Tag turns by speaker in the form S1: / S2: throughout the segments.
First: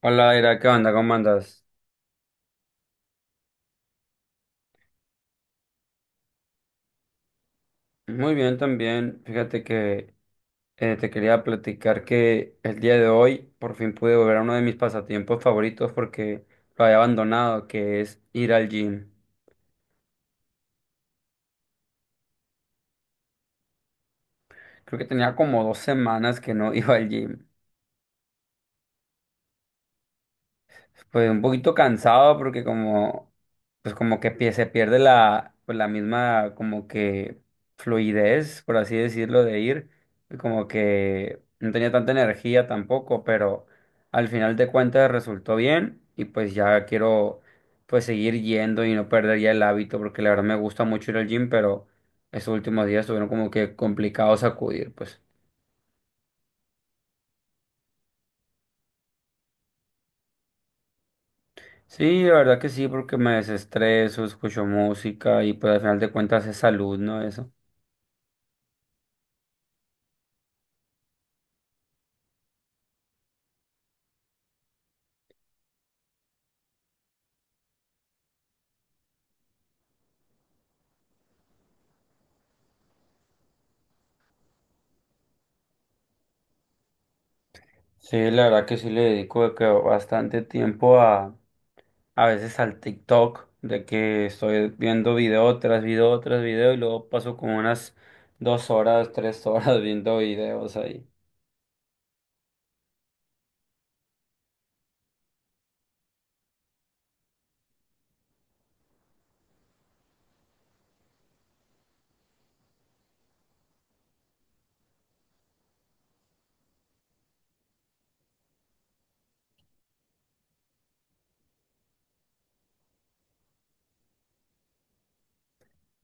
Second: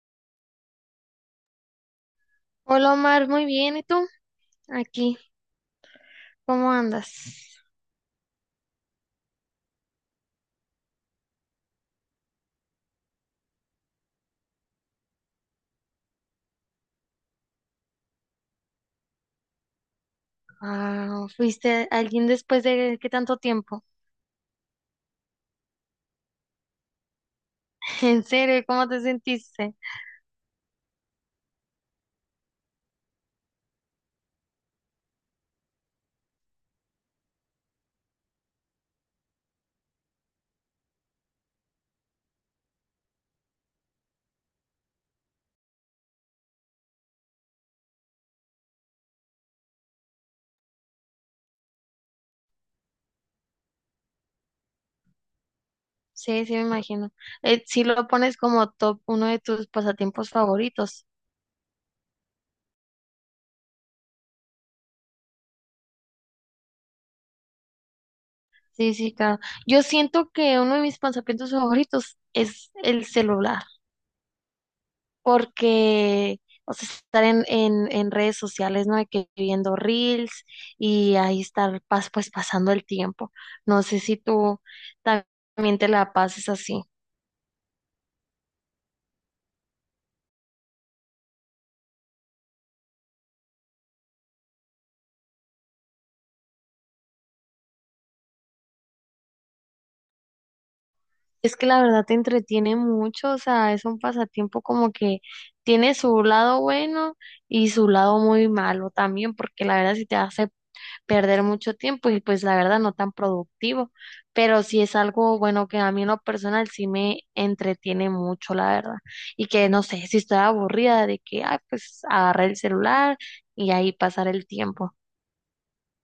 S1: Hola, Ira, ¿qué onda? ¿Cómo andas?
S2: Hola Omar, muy bien, ¿y tú? Aquí, ¿cómo andas?
S1: Muy bien también. Fíjate que te quería platicar que el día de hoy por fin pude volver a uno de mis pasatiempos favoritos porque lo había abandonado, que es ir al gym.
S2: Ah, ¿fuiste alguien después de qué tanto tiempo?
S1: Creo que tenía como 2 semanas que no iba al gym.
S2: ¿En serio? ¿Cómo te sentiste?
S1: Pues un poquito cansado porque como, pues como que se pierde pues la misma como que fluidez, por así decirlo, de ir. Y como que no tenía tanta energía tampoco, pero al final de cuentas resultó bien y pues ya quiero pues seguir yendo y no perder ya el hábito porque la verdad me gusta mucho ir al gym, pero estos últimos días estuvieron como que complicados acudir, pues.
S2: Sí, sí, me imagino. Si lo pones como top uno de tus pasatiempos favoritos.
S1: Sí, la verdad que sí, porque me desestreso, escucho música y pues al final de cuentas es salud, ¿no? Eso.
S2: Sí, sí, claro. Yo siento que uno de mis pasatiempos favoritos es el celular. Porque, o sea, estar en redes sociales, ¿no? De que viendo reels y ahí estar pues pasando el tiempo. No sé si tú también te la pases así.
S1: Sí, la verdad que sí le dedico de que bastante tiempo a veces al TikTok, de que estoy viendo video tras video tras video y luego paso como unas 2 horas, 3 horas viendo videos ahí.
S2: Es que la verdad te entretiene mucho, o sea, es un pasatiempo como que tiene su lado bueno y su lado muy malo también, porque la verdad si te hace perder mucho tiempo y pues la verdad no tan productivo, pero sí es algo bueno que a mí en lo personal sí me entretiene mucho, la verdad, y que no sé si estoy aburrida de que, ay, pues agarrar el celular y ahí pasar el tiempo.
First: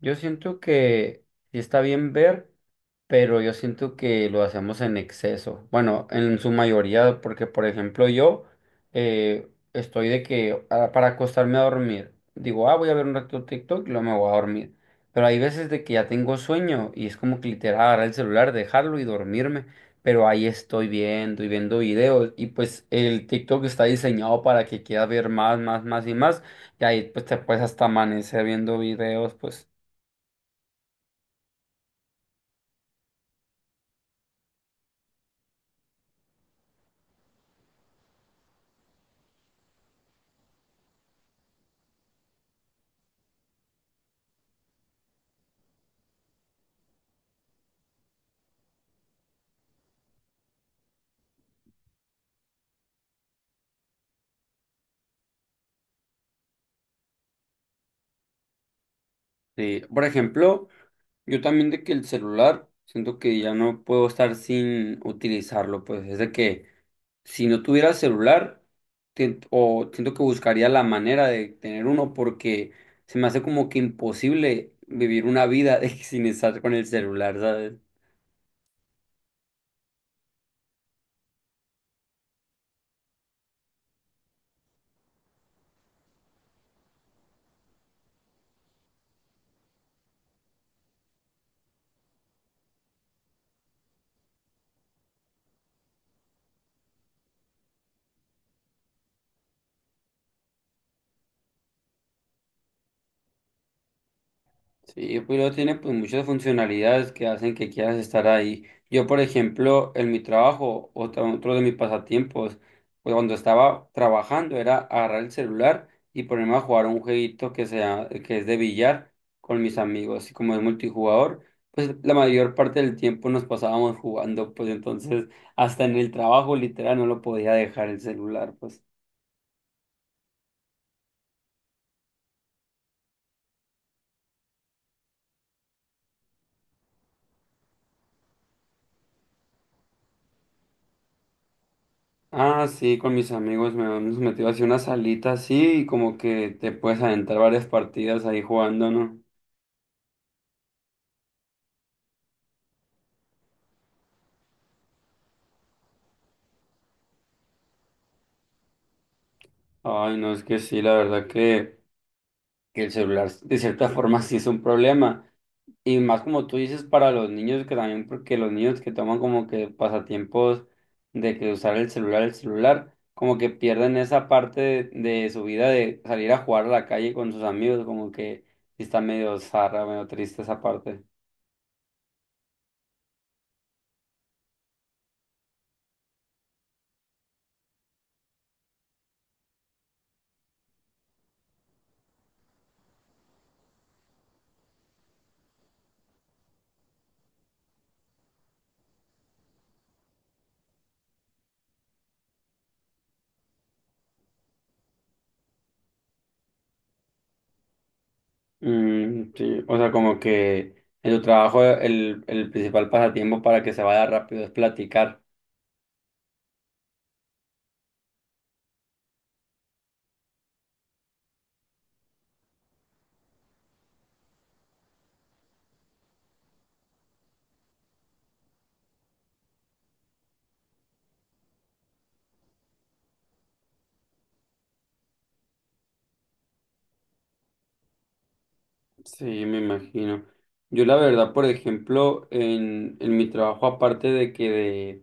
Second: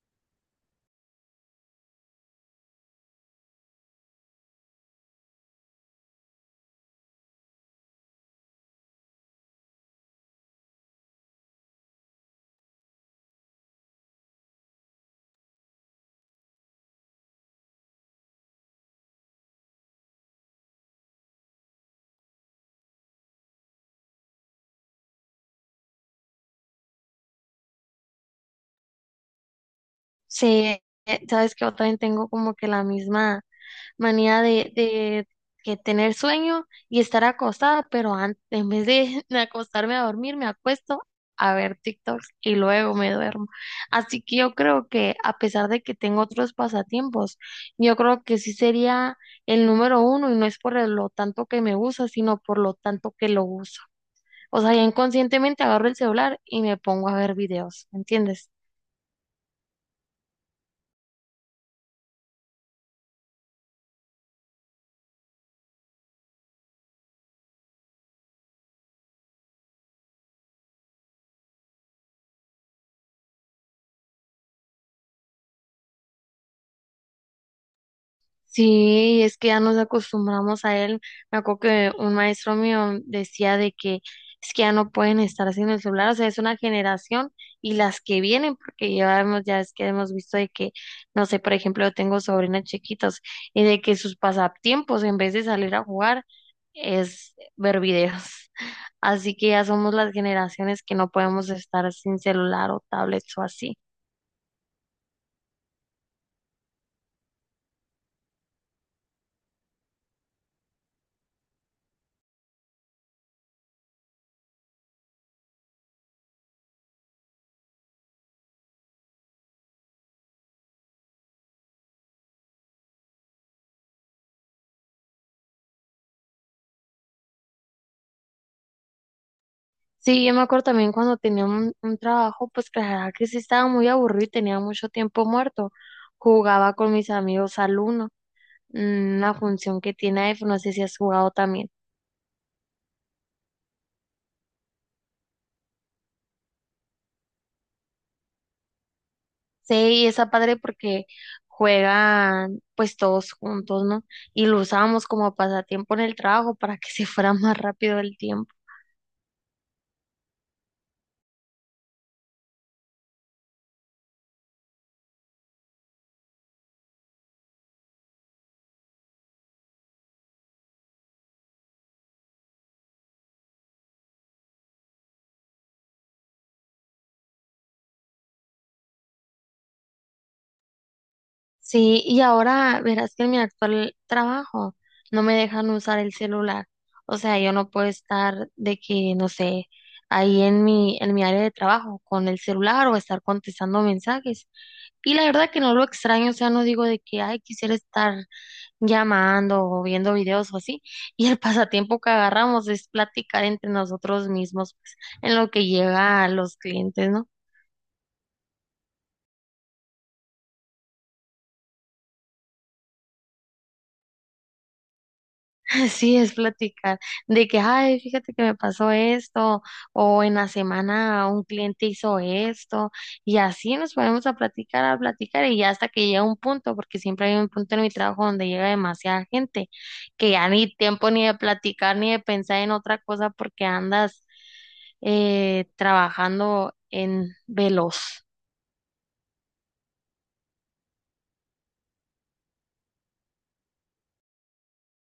S1: Yo siento que sí está bien ver, pero yo siento que lo hacemos en exceso. Bueno, en su mayoría, porque por ejemplo yo estoy de que para acostarme a dormir, digo, voy a ver un rato TikTok y luego me voy a dormir. Pero hay veces de que ya tengo sueño y es como que literal agarrar el celular, dejarlo y dormirme. Pero ahí estoy viendo y viendo videos y pues el TikTok está diseñado para que quieras ver más, más, más y más. Y ahí pues te puedes hasta amanecer viendo videos, pues.
S2: Sí, sabes que yo también tengo como que la misma manía de que tener sueño y estar acostada, pero antes, en vez de acostarme a dormir, me acuesto a ver TikToks y luego me duermo. Así que yo creo que a pesar de que tengo otros pasatiempos, yo creo que sí sería el número uno y no es por lo tanto que me gusta, sino por lo tanto que lo uso. O sea, ya inconscientemente agarro el celular y me pongo a ver videos, ¿me entiendes?
S1: Sí, por ejemplo, yo también de que el celular, siento que ya no puedo estar sin utilizarlo, pues es de que si no tuviera el celular, o siento que buscaría la manera de tener uno, porque se me hace como que imposible vivir una vida de que sin estar con el celular, ¿sabes?
S2: Sí, es que ya nos acostumbramos a él. Me acuerdo que un maestro mío decía de que es que ya no pueden estar sin el celular, o sea, es una generación y las que vienen, porque ya hemos, ya es que hemos visto de que, no sé, por ejemplo, yo tengo sobrinas chiquitas y de que sus pasatiempos, en vez de salir a jugar, es ver videos. Así que ya somos las generaciones que no podemos estar sin celular o tablets o así.
S1: Sí, pues luego tiene pues muchas funcionalidades que hacen que quieras estar ahí. Yo, por ejemplo, en mi trabajo, otro de mis pasatiempos, pues cuando estaba trabajando era agarrar el celular y ponerme a jugar un jueguito que sea, que es de billar con mis amigos. Y como es multijugador, pues la mayor parte del tiempo nos pasábamos jugando, pues entonces hasta en el trabajo literal no lo podía dejar el celular, pues.
S2: Sí, yo me acuerdo también cuando tenía un trabajo, pues que la verdad que sí estaba muy aburrido y tenía mucho tiempo muerto. Jugaba con mis amigos al Uno, mm, una función que tiene iPhone, no sé si has jugado también.
S1: Ah, sí, con mis amigos me hemos metido así una salita así y como que te puedes adentrar varias partidas ahí jugando, ¿no?
S2: Sí, y está padre porque juegan pues todos juntos, ¿no? Y lo usábamos como pasatiempo en el trabajo para que se fuera más rápido el tiempo.
S1: Ay, no, es que sí, la verdad que el celular de cierta forma sí es un problema. Y más como tú dices para los niños, que también porque los niños que toman como que pasatiempos de que usar el celular, como que pierden esa parte de su vida de salir a jugar a la calle con sus amigos, como que sí está medio zarra, medio triste esa parte.
S2: Sí, y ahora verás que en mi actual trabajo no me dejan usar el celular. O sea, yo no puedo estar de que, no sé, ahí en mi área de trabajo con el celular o estar contestando mensajes. Y la verdad que no lo extraño, o sea, no digo de que, ay, quisiera estar llamando o viendo videos o así. Y el pasatiempo que agarramos es platicar entre nosotros mismos, pues, en lo que llega a los clientes, ¿no?
S1: Mm, sí, o sea, como que en tu trabajo el principal pasatiempo para que se vaya rápido es platicar.
S2: Así es, platicar de que, ay, fíjate que me pasó esto, o en la semana un cliente hizo esto, y así nos ponemos a platicar, y ya hasta que llega un punto, porque siempre hay un punto en mi trabajo donde llega demasiada gente, que ya ni tiempo ni de platicar ni de pensar en otra cosa porque andas trabajando en veloz.
S1: Sí, me imagino. Yo la verdad, por ejemplo, en mi trabajo, aparte de que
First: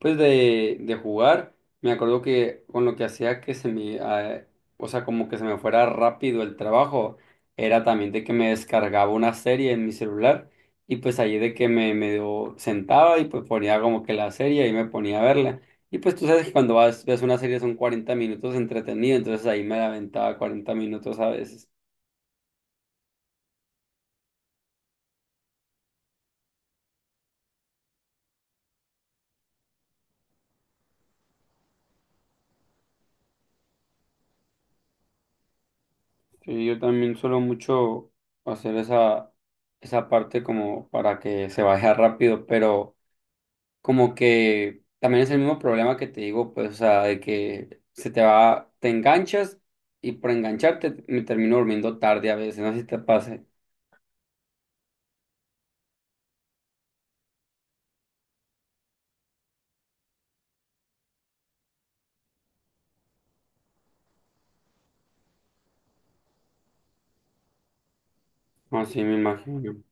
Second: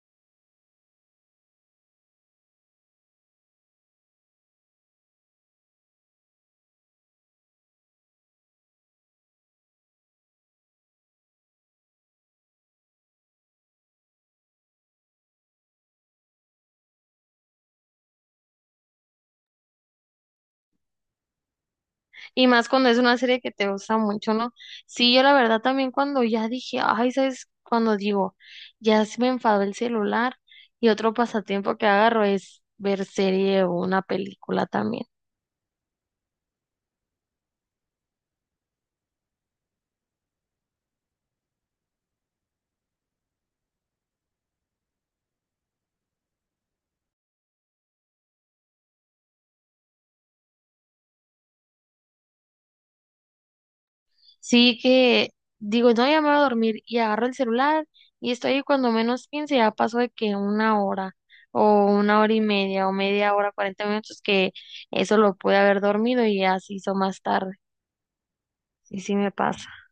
S1: pues de jugar, me acuerdo que con lo que hacía que se me, o sea, como que se me fuera rápido el trabajo, era también de que me descargaba una serie en mi celular y pues ahí de que me medio sentaba y pues ponía como que la serie y me ponía a verla. Y pues tú sabes que cuando vas, ves una serie son 40 minutos entretenido, entonces ahí me la aventaba 40 minutos a veces.
S2: Y más cuando es una serie que te gusta mucho, ¿no? Sí, yo la verdad también cuando ya dije, ay, ¿sabes? Cuando digo, ya se me enfadó el celular y otro pasatiempo que agarro es ver serie o una película también.
S1: Sí, yo también suelo mucho hacer esa parte como para que se vaya rápido, pero como que también es el mismo problema que te digo, pues, o sea, de que se te va, te enganchas y por engancharte me termino durmiendo tarde a veces, no sé si te pase.
S2: Sí que digo, no, ya me voy a dormir y agarro el celular y estoy ahí cuando menos 15, ya pasó de que una hora o una hora y media o media hora, 40 minutos, que eso lo pude haber dormido y así se hizo más tarde. Y
S1: Así me
S2: sí me pasa.
S1: imagino.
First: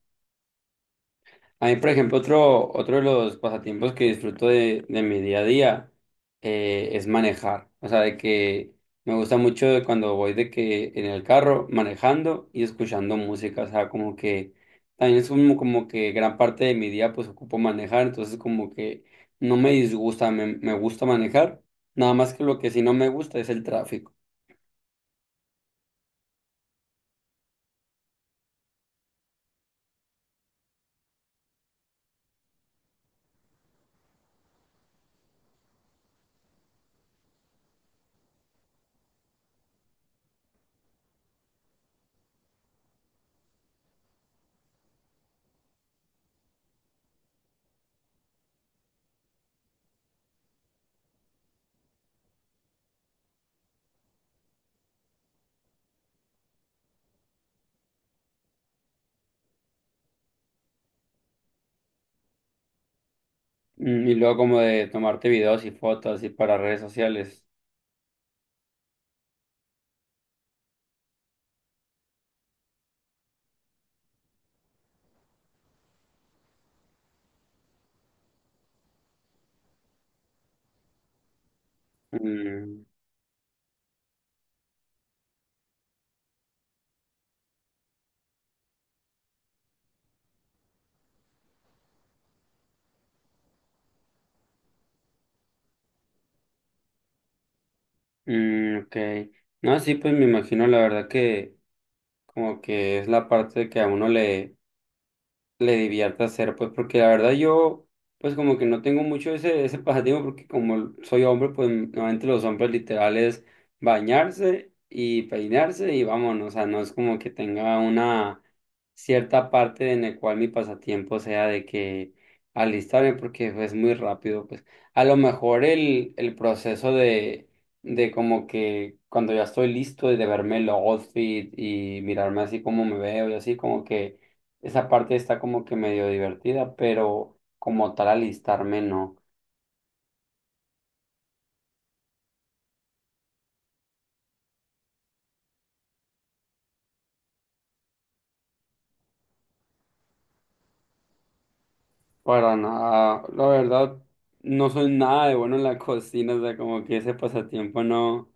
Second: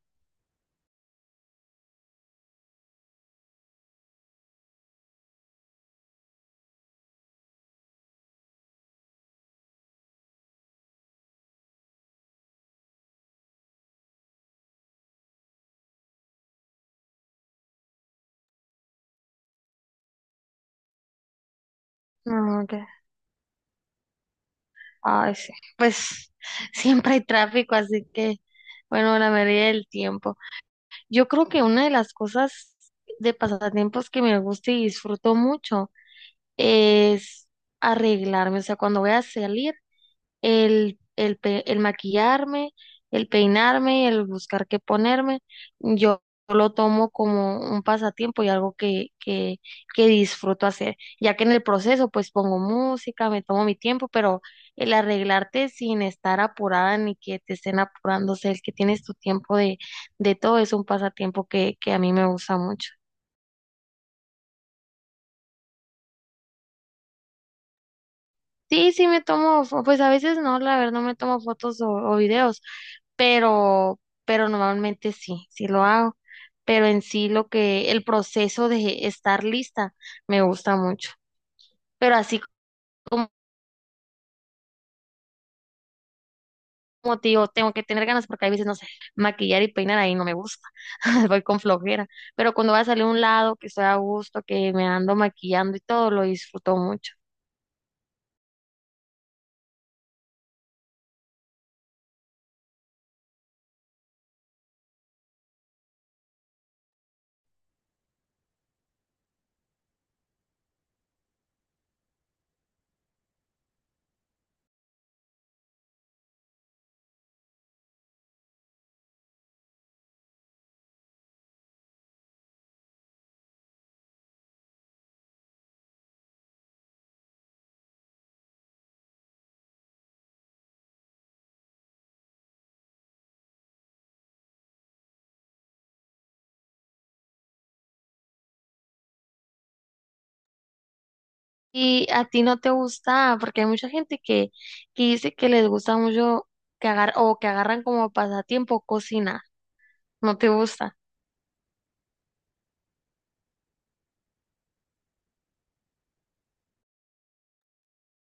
S1: A mí, por ejemplo, otro de los pasatiempos que disfruto de mi día a día es manejar. O sea, de que me gusta mucho de cuando voy de que en el carro manejando y escuchando música. O sea, como que también es como que gran parte de mi día pues ocupo manejar. Entonces como que no me disgusta, me gusta manejar. Nada más que lo
S2: No,
S1: que
S2: ok.
S1: sí no me gusta es el tráfico.
S2: Ay, sí. Pues siempre hay tráfico, así que, bueno, la mayoría del tiempo. Yo creo que una de las cosas de pasatiempos que me gusta y disfruto mucho es arreglarme. O sea, cuando voy a salir, el maquillarme, el peinarme, el buscar qué ponerme, yo lo tomo como un pasatiempo y algo que disfruto hacer, ya que en el proceso pues pongo música, me tomo mi tiempo, pero el arreglarte sin estar apurada ni que te estén apurándose, el que tienes tu tiempo de todo es un pasatiempo que a mí me gusta mucho.
S1: Mm. Y luego como de tomarte videos y fotos y para redes sociales.
S2: Sí, sí me tomo, pues a veces no, la verdad no me tomo fotos o videos, pero normalmente sí, sí lo hago. Pero en sí lo que, el proceso de estar lista me gusta mucho. Pero así
S1: Mm.
S2: como, como te digo, tengo que tener ganas porque a veces, no sé, maquillar y peinar ahí no me gusta, voy con flojera. Pero cuando voy a salir a un lado, que estoy a gusto, que me ando maquillando y todo, lo disfruto mucho.
S1: Mm, ok. No, sí, pues me imagino la verdad que como que es la parte que a uno le divierta hacer, pues, porque la verdad yo, pues, como que no tengo mucho ese, ese pasatiempo, porque como soy hombre, pues, normalmente los hombres literales bañarse y peinarse y vámonos, o sea, no es como que tenga una cierta parte en la cual mi pasatiempo sea de que alistarme, porque pues, es muy rápido, pues, a lo mejor el proceso de como que cuando ya estoy listo de verme el outfit y mirarme así como me veo y así como que esa parte está como que medio divertida, pero como tal alistarme no,
S2: Y a ti no te gusta, porque hay mucha gente que dice que les gusta mucho que agar o que agarran como pasatiempo cocinar. No te gusta,
S1: para nada. La verdad, no soy nada de bueno en la cocina, o sea, como que ese pasatiempo no,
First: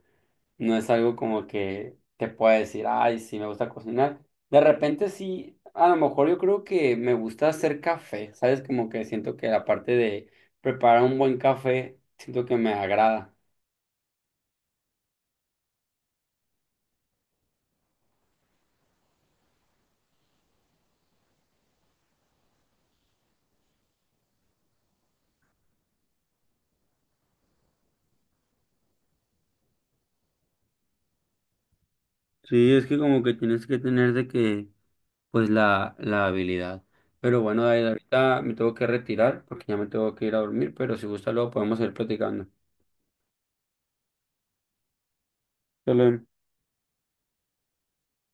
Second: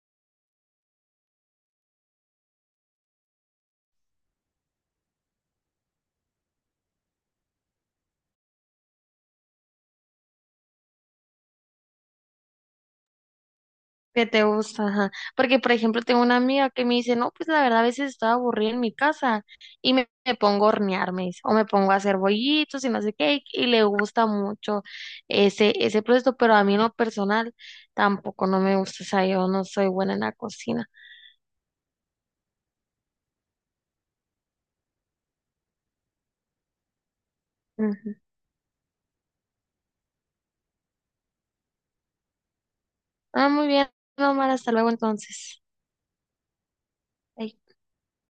S1: no es algo como que te pueda decir, ay, sí, me gusta cocinar. De repente sí, a lo mejor yo creo que me gusta hacer café, ¿sabes? Como que siento que la parte de preparar un buen café, siento que me agrada.
S2: que te gusta, ajá. Porque, por ejemplo, tengo una amiga que me dice, no, pues la verdad a veces estoy aburrida en mi casa y me pongo a hornear, me dice, o me pongo a hacer bollitos y no sé qué, y le gusta mucho ese, ese proceso, pero a mí en lo personal tampoco no me gusta, o sea, yo no soy buena en la cocina.
S1: Sí, es que como que tienes que tener de que pues la habilidad. Pero bueno, David,
S2: Ujú.
S1: ahorita me tengo que retirar porque ya me tengo que ir a dormir, pero si gusta luego podemos ir platicando.
S2: Ah, muy bien, Omar, hasta luego entonces.
S1: Shalom.
S2: Bye.